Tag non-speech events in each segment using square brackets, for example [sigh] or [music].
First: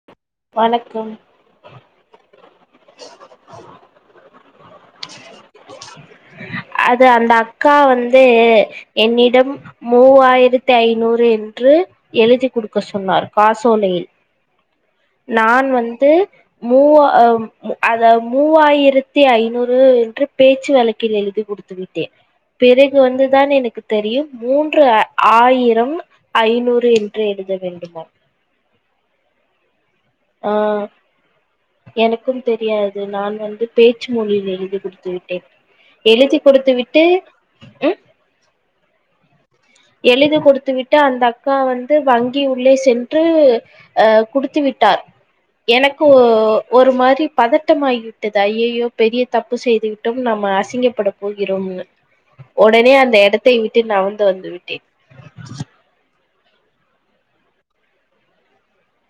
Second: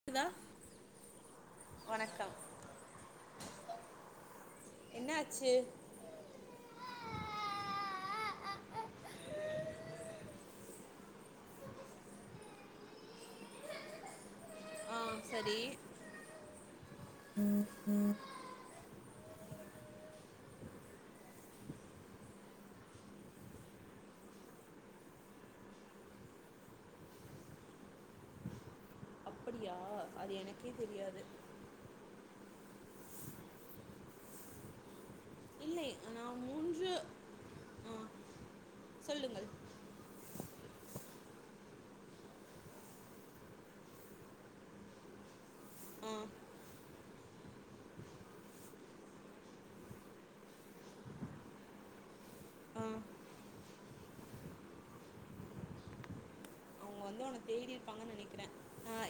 க்குதா வணக்கம் வணக்கம் என்ன ஆச்சு அது அந்த அக்கா வந்து என்னிடம் மூவாயிரத்தி ஐநூறு என்று எழுதி கொடுக்கச் சொன்னார் காசோலையில் ஆ சரி நான் வந்து மூவஹ அத மூவாயிரத் த்தி ஐநூறு என்று பேச்சு வழக்கில் எழுதி குடுத்து விட்டேன் பிறகு வந்துதான் எனக்கு தெரியும் மூன்று ஆ ஆயிரம் ஐநூறு என்று எழுத வேண்டுமாம் அப்படியா அது ஆ எனக்கே தெரியாது எனக்கும் தெரியாது நான் வந்து பேச்சு மொழியில் எழுதி கொடுத்து விட்டேன் இல்லை நான் எழுதி கொடுத்து மூன்று விட்டு ஆ ம் சொல்லுங்கள் எழுதி கொடு கொடுத்து விட்டு அந்த அக்கா வந்து வங்கி உள்ளே சென்று ஆ குடுத்து விட் விட்டார் எனக்கு ஆ ஆ ஓர் ஒரு மாரி பதட்டமாகிவிட்டது ஐயயோ பெரிய தப்பு செய்துவிட்டோம் நம் அசிங்கப்பட போகிறோம்னு உடனே அந்த இடத்தை விட்டு நவுந்து வந்து வந்து விட்டேன் அவங்க வந்து உன்ன தேடிிருப்பாங்கன்னு நினைக்கிறேன்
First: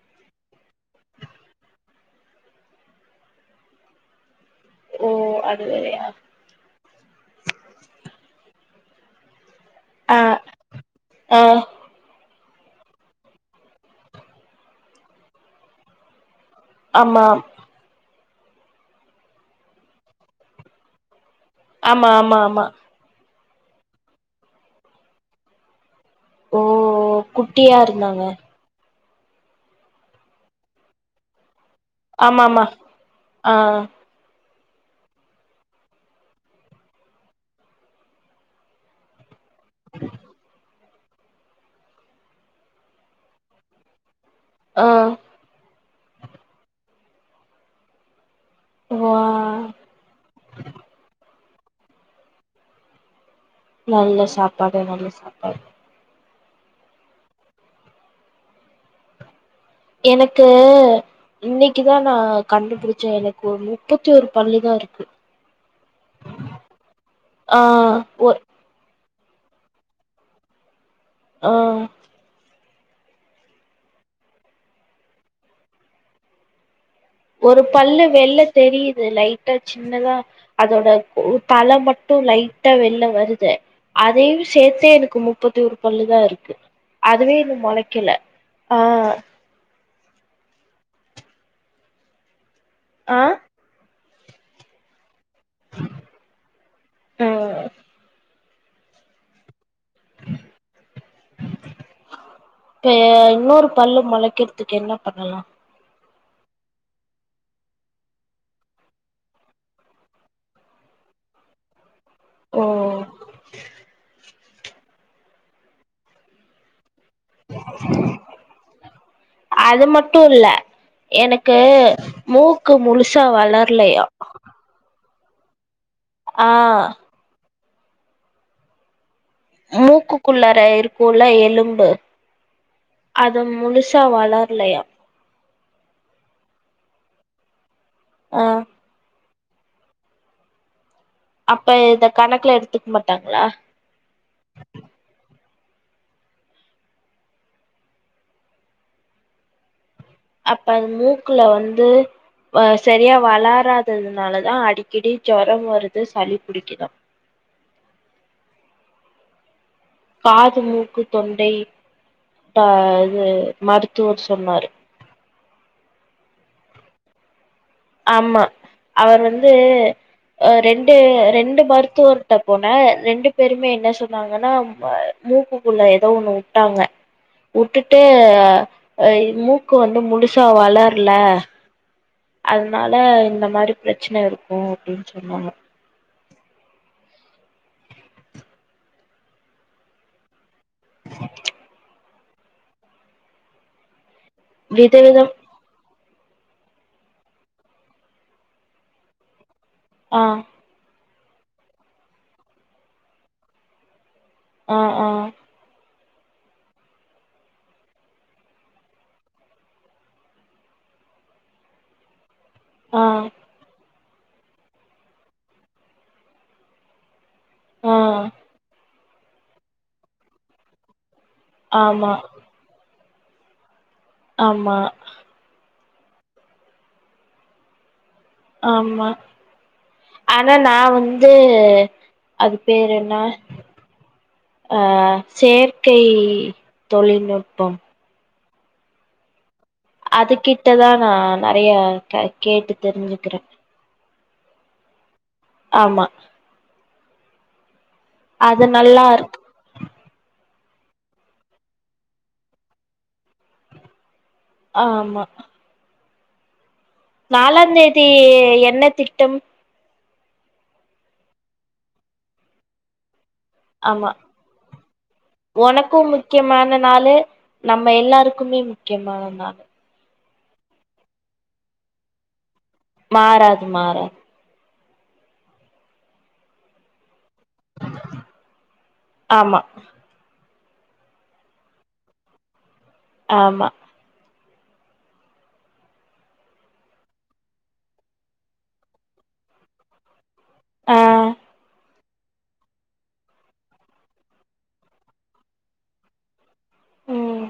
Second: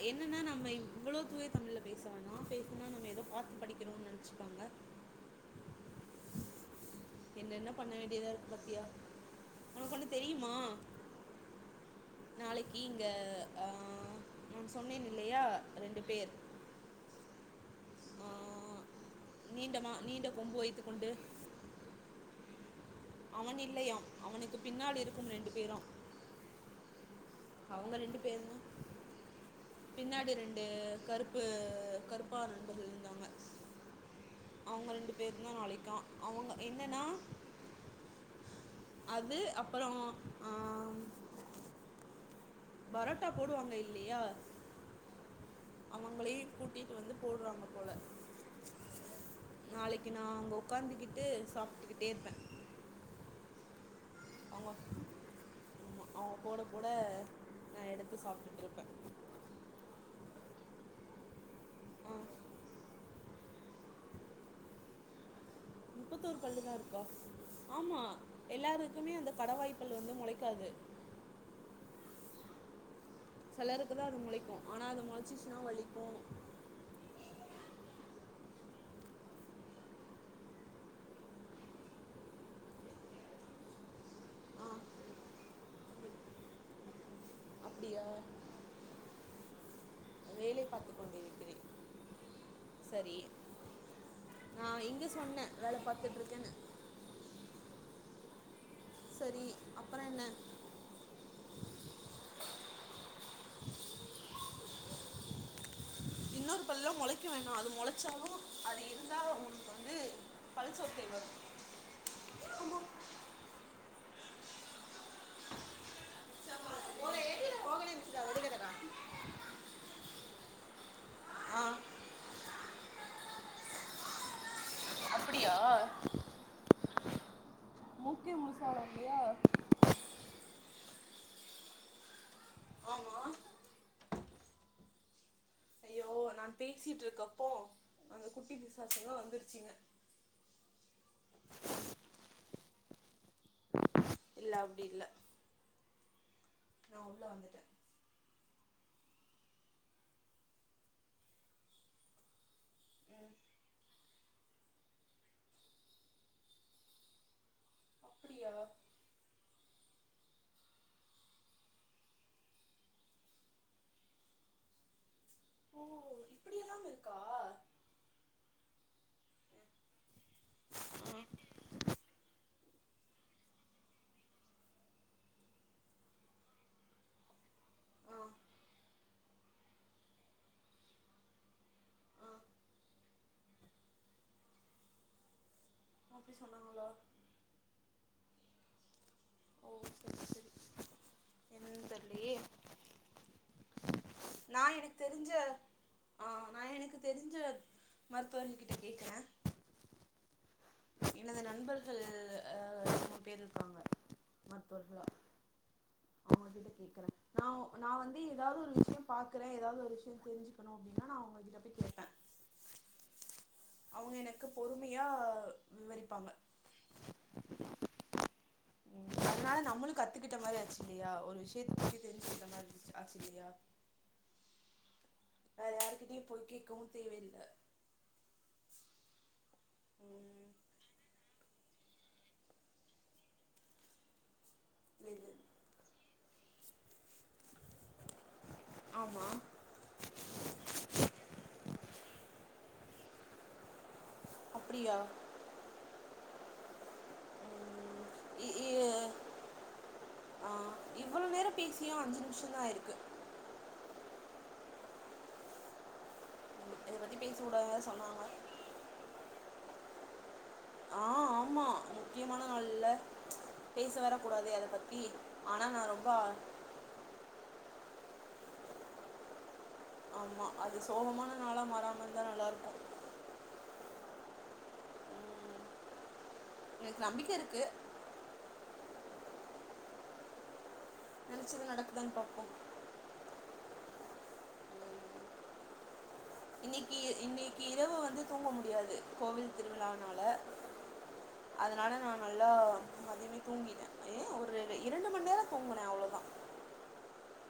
என்னன்னா நம்ம இவ்வளோ தூவே தமிழில் பேசவனா பேசுனா நம்ம ஏதோ பார்த்து படிக்கணும்ன்னனு நினச்சிருப்பாங்க ஓ அதுவேரயா என்ன என்ன பண்ண வேண்டியதா இருக்கு பாத்தியா ஆ ஆ நாளேக்கு இங்க ஆஹ் நான் சொன்னேன் இல்லையா ரெண்டு பேர் ஆம்மாம் ஆஹ் நீண்டமா நீண்ட கொம்பு வைத்துக் கொண்டு ஆம்மா ஆம்மா ஆம்மா அவன் இல்லையாம் அவனுக்கு பின்னால் இருக்கும் ரெண்டு பேரா ஓஓ குட்டியா இருந்தாங்க பேரும் பின்னாடி ரெண்டு கருப்பு கருப்பா ஆம்மா ஆம்மா ஆஹ் அவுங்க ரெண்டு பேருந்தா நாளைக்காம் அவுங்க என்னன்னா அது அப்புறோ ஆஹ் பரோட்டா போடுவாங்க இல்லையா ஆஹ் அவங்களையும் கூட்டிட்டு வந்து போடுறாங்க போல வா நாளைக்கு நா அங்க உக்காந்திக்கிட்டு சாப் டுக்கிட்டேருப்பே நல்ல சாப்பாடு நல்ல சாப்பாடு அவுங்க போட போட நான் எடுத்து சாப்ட்டுட்ருப்பே எனக்கு இன்னக்குதான் ஆ நான் கண்டுபுடிச்சேன் எனக்கு ஒரு முப்பத்தி ஒரு பல்லு தான் இருக்கு முப்பத்தொரு பல்லுதான் இருக்கா ஆ ஆம்மா ஒ எல்லாரு க்குமே அந்த கடவாய்ப்பல்லு வந்து மொளைக்காது ஆஹ் சிலருக்குதான் அது முளைக்கும் ஆனா அது மொளைச்சிச்சுன்னா வலிக்கும் ஒரு பல்லு வெள்ல தெரிது லைட்டா சின்னதா அதோட உ தல மட்டு லைட்டா வெள்ள வருது அதையு ஆ சேத்தே எனக்கு முப்பத்தி ஒரு பல்லுதா இருக்கு அதுவே என அப்படியா மொளைக்கல ஆஹ் வேலை பாத்துக் கொண்டிருக்கிறேன் சரி ஆ ஆஹ் இங்க சொ சொன்னே வேல பாத்துட்டு்ருக்கேன்னு ஆ சரி அப் இப்ப இன்னொரு பல்லு மொளைக்கிறதுக்கு என்ன பண்ணலாம் இன்னொரு பல்லாம் மொளைக்க வேணாம் அது மொளைச்சாலும் அது இருந்தா உனக்கு வந்து பல் சொத்தை வரும் ஓ ஒரு ஏரியில் ரோகலை மிஸ்டா வடிகடா. அது மட்டு இல்ல எனக்கு ஆ மூக்கு முழுசா வளர்லயா அப்படியா ஆஹ் மூக்கே முழுசா வளர்லயா மூக்குக்குள்ளாற இருக்குள்ள எலும்பு ஆமா அது முழுசா சா வளரலையா இப்போ நா பேசிட்டு இருக்கப்போ அந்த ஆ குட்டி பிசாசுங்கல்லா வந்துரு சிங்க அப்ப இத கணக்குல எடுத்துக்க மாட்டாங்களா இல்ல அப்படி இல்ல நா உள்ள வந்துட்டே அப்ப அது மூக்குல வந்து வ சரியா வளராததுனாலதான் அடிக்கடி ஜொரம் வருது சளி புடிக்குதா அப்படியா காது மூக்கு தொண்டை ட்ட இது மருத்துவர் சொன்னாரு ஓ இப்படி எல்லாம் இருக்கா ஆமா அவர் வந்து அ ரெண்டு ரெண்டு மருத்துவர்கிட்ட போன ரெண்டு பேருமே என்ன சொன்னாங்கன்னா மூக்குக்குள்ள ஏதோ ஒண்ணு வுட்டாங்க வுட்டுட்டு ஆ இ மூக்கு வந்து முழுசா வளரல ஆ அதனால இந்த மாரி பிரச்சன இருக்கும் அப்படின்னு சொன்னாங்க அப்படி சொன்னாங்களா ஓகே சரி [inaudible] என்னன்னு தெர்லயே நா எனக்கு விதவிதம் தெரிஞ்ச ஆ நா எனக்கு தெரிஞ்ச மருத்துவர்கள் கிட்ட கேக்குறே ஆ எனது நண்பர்கள் [unintelligible] பேர் இருக்காங்க ஆ ஆ மருத்துவர்களா நா நா வந்து எதாவது ஒரு விஷயம் பாக்குறேன் எதாவது ஒரு விஷயம் தெறிஞ்சுக்கணு அப்படின்னா நா உங்ககிட்ட வந்து கேட்பேன் ஆ அவங்க எனக்கு பொறுமையா விவரிப்பாங்க ஆ இதனால நம்மளும் கத்துக்கிட்ட மாரி ஆச்சு இல்லையா ஆமா [inaudible] அப்டியா ஆமா வேற யாருகிட்டயும் போய் கேட்கவும் தேவையில்ல ஆமா ம் ஆனா நா வந்து து அது பேர் என்ன ஆ இது செயற்கை தொழில்நுட்பம் ஆமா அது கிட்டதா நா நெறைய க கேட்டு தெரிஞ்சுக்கிறே அப்டியா ஆமா ம் இ அது இ நல்லா இருக் ஆ இவ்ளோ நேரம் பேசியும் அஞ்சு நிமிஷம்‌தா ஆயிருக்கு ஆமா இத பத்தி பேச நாலான் கூடாதுனு தேதி சொன்னாங்க என்ன திட்டம் ஆ ஆமா முக்கியமான நாள்ல்ல பேச ஆமா வர கூடாது அத பத்தி ஆனா நான் ஒனக்கு ரொம்ப முக்கியமான நாளு நம்ம எல்லாருக்குமே முக்கியமான நாள் ஆமா அது சோகமான நாளா மாறாமாருந்தா நல்லாருக்கு மாறாது மாறாது ம் எனக்கு நம்பிக்க இருக்கு ஆமா நெனைச்சது நடக்குதான் பாப்போ ஆமா இன்னிக்கு இன்னிக்கு இரவு வந்து தூங்க முடியாது கோவில் திருவிழானால ஆ அதனால நா நல்லா மதியமே தூங்கிட்ட ஏ ஒரு இரண்டு மண் நேரோ தூங்குன அவ்ளதா ம்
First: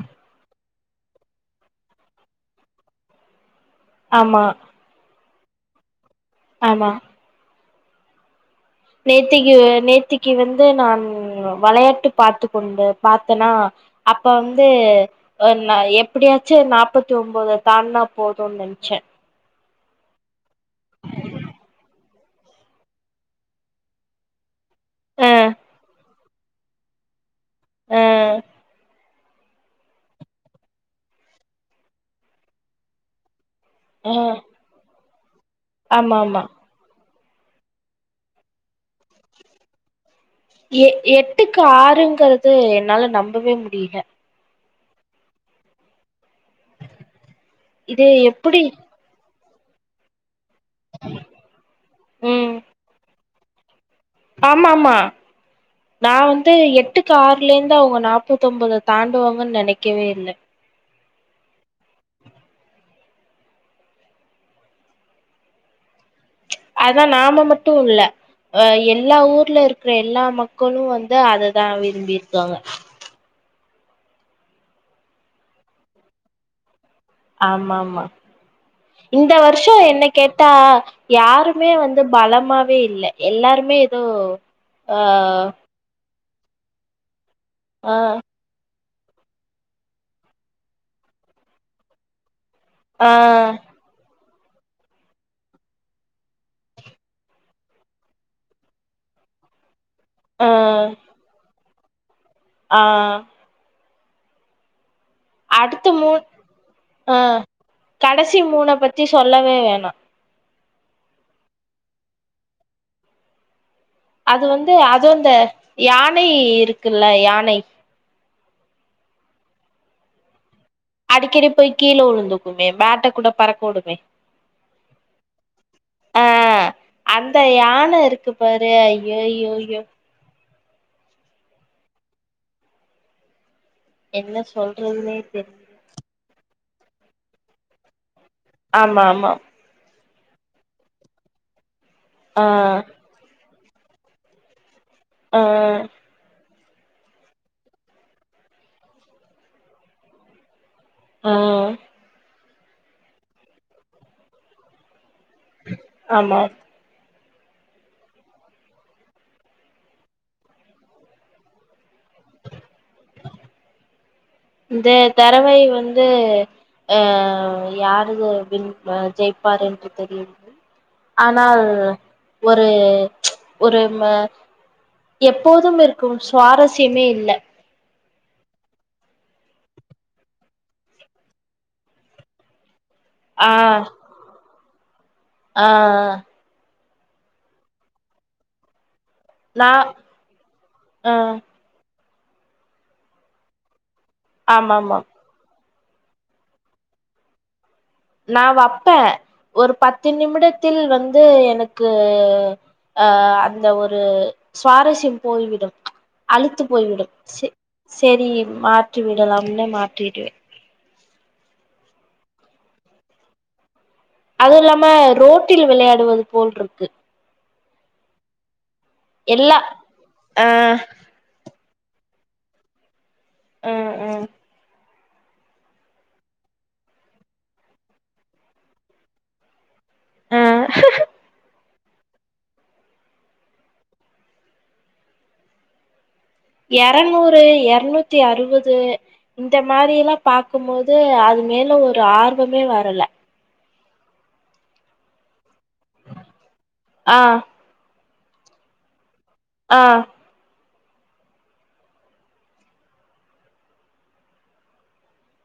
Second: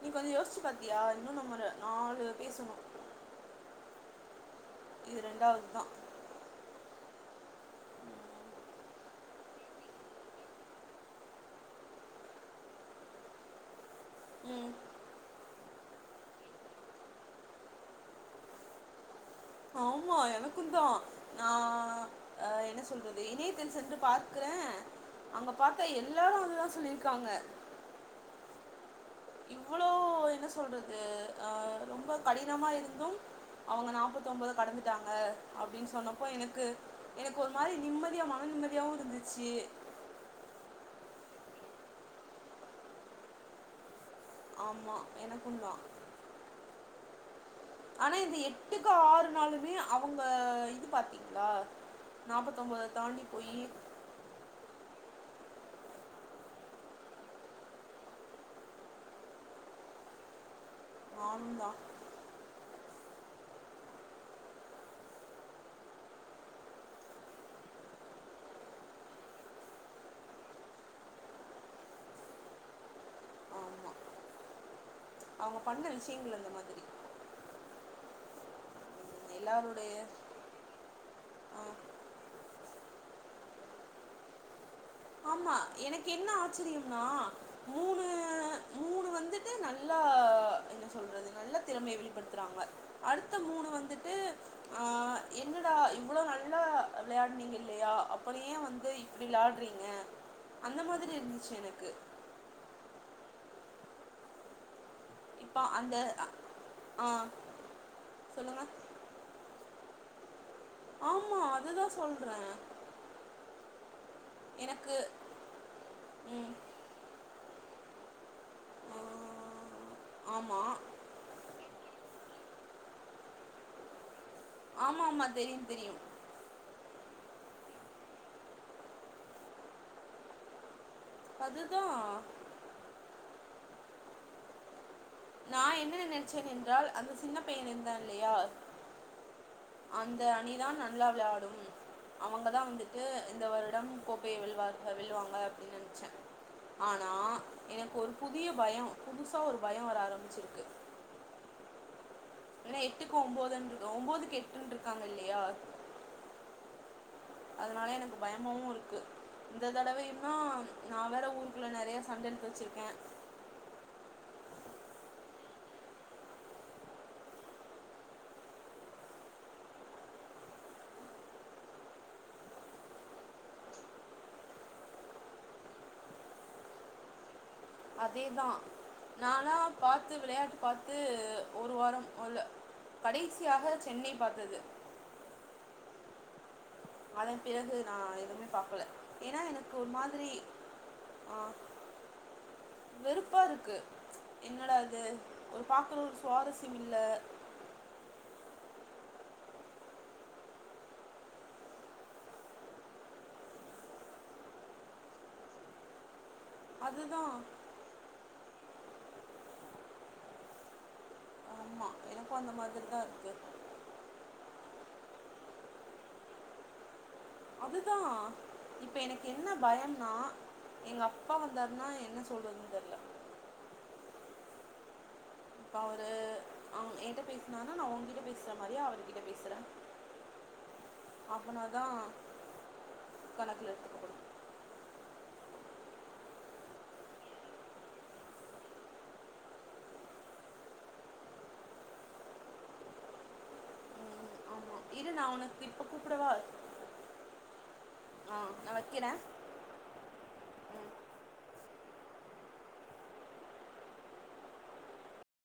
நீ கொஞ்சோ யோசிச்சு பாத்தியா இன்னு நம்பரு நாலு பேசணு ஆமா இது ரெண்டாவது தா ஆமா நேத்திக்கு நேத்திக்கு வந்து நான் வளையாட்டு பாத்து கொண்டு பாத்தனா அப்ப வந்து ம் [unintelligible] நா எப்டியாச்சு நாப்பத்தி ஒம்போத தாண்டுனா போதுன் நெனச்சே ஆமா எனக்குந்தா நா அ என்ன சொல்றது இணையத்தில் சென்று பார்க்கற அ அங்க பாத்தா எல்லாரு அததா சொல்லிருக்காங்க ஆ இவ்ளோ என்ன சொல்றது ஆ ரொம்ப கடினமா இருந்து அவங்க அ நாப்பதொம்போத கடந்துட்டாங் அப்டின்னு ஆமா சொன்னப்போ ஆமா எனக்கு எனக்கு ஒரு மாரி நிம்மதியா மன நிம்மதியாவுருந்துச்சு எ எட்டுக்கு ஆறுங்கறது என்னால நம்பவே முடியல ஆமா எனக்கும் தா ஆனா இது எட்டுக்கு ஆறு நாள் வி அவுங்க ஆ இது பாத்தீங்ளா நாப்பதொம்போத தாண்டி [unintelligible] ஆமாமா நா வந்து எட்டுக்கு ஆர்லேந்து அவங்க நாப்பதொம்போத தாண்டுவாங்கன்னு நெனைக்கவே இல்ல நானும் தா அதா நாம மட்டும் இல்ல அ எல்லா ஊர்ல இருக்கற எல்லா மக்களும் வந்து அத தா விரும்பிர்க்காங்க ஆமா அவங்க பண்ண விஷயங்கள் அந்த மாதிரி ஆமா ஆமா இந்த வருஷம் எல்லாருடைய என்ன கேட்டா ஆ யாருமே வந்து பலமா ப்பே இல்ல எல்லாருமே ஏதோ ஆ ஆமா எனக்கு என்ன ஆச்சரியம்னா மூணு ஆஹ் மூணு வந்துட்டு நல்லா என்ன சொல்றது நல்ல திறமைய வெளிப்படுத்த றங்க ஆ அடுத்த மூணு வந்துட்டு ஆஹ் என்னடா இவ்வளவு நல்லா விளையாடுனீங்க இல்லையா அப்படியே வந்து இப்படி விளையாடுறீ அந்த மாதிரி இருந்துச்சு எனக்கு ஆஹ் இப்ப அடுத்த அந்த மூன் அ- ஆ ஆஹ் கடைசி சொல்லுங்க மூன பத்தி சொல்லவே வேணாம் ஆமா அதுதான் சொல்ற அது வந்து அதுந்த யானை ம் இருக்குல்ல யானை ஆ ஆமா அடிக்கடி போய் கீழ உழுந்துக்குமே பேட்டை கூட பறக்க வுடுமே ஆமா ஆமா தெரியும் தெரியு அந்த யான இருக்கு பாரு ஐயோயோயோ அதுதான் என்ன சொல் எதுமே தெரிய தி நின்றால் அந்த சின்ன பையன் நின்றான் இல்லயா ஆமா ஆமா அந்த அணிதான் நல்லா வெளாடும் ஆ அவுங்கதான் வந்துட்டு இந்த வரு இடம் கோப்பையை வெல்வார் ப்ப வில்லுவாங்க ஆ அப்டின்னு நெனைச்சேன் ஆனா எனக்கு ஒரு புதிய பயோ புதுசா ஒரு பயோ வர ஆர பிஞ்சிருக்கு ஆ ஏனா எட்டுக்கு ஒம்போது ஒம்போதுக்கு எட்டுன்னு இருக்காங்க இல் ஆமா அதனால எனக்கு பயமாவு இருக்கு இந்த தடவைன்னா நா வேற ஊருக்குள்ள நெறயா சண்ட இழுத்து வெச்சிருக்கேன் இந்த தறவை வந்து அ யாருது அப்டின்னு ஜெயிப்பார் என்று தெரியல ஆனால் ஒரு ஒரு எப்போதும் இருக்கும் சுவாரஸ்யமே இல்ல அதேதா நானா பாத்து விளையாட்டு பாத்து ஒரு வாரம் போல ஆ கடைசியாக சென்னை பாத்தது ஆ அதன் பிறகு நா எதுமே பாக்கல ஏனா நா எனக்கு ஒரு மாதிரி ஆ வெறுப்பா இருக்கு ஆமா என்னடா ஆமா அது ஒரு பாக்குற ஒரு சுவாரஸ்யம் இல்ல நா வப்பே ஒரு பத்து நிமிடத்தில் வந்து எனக்கு அஹ் அந்த ஒரு சுவாரஸ்யம் போய்விடும் அழுத்து போய்விடும் அதுதான் செ செரி மாப் விட்டுவிடலாம் [unintelligible] ஆமா எனக்கு அந்த மாதிரி தான் இருக்கு அது இல்லாம ரோட்டில் விளையாடுவது போல்ருக்கு அதுதா இப்ப எனக்கு என்ன எல்லா பயம்னா ஆ எங்க அப்பா வந்தா ன்னா என்ன சொல்றதுன்னு தெர்ல ம் ம் இப்ப அவரு அவ் ஏங்கிட்ட பேசினாருனா நா ஒங்கிட்ட பேசுற மாரியே அவர் கிட்ட பேசுற ம் ஆஃப் பன் ஹார் தா கணக்கல எடுத்துக்குடனு எரநூறு எரநூத்தி அறுபது இந்த மாரியெல்லா பாக்கும்போது அது மேல ஒரு ஆர்வமே வரல ம் இரு ந உன ஆ ஆஹ் நா வக்கிறே ஆ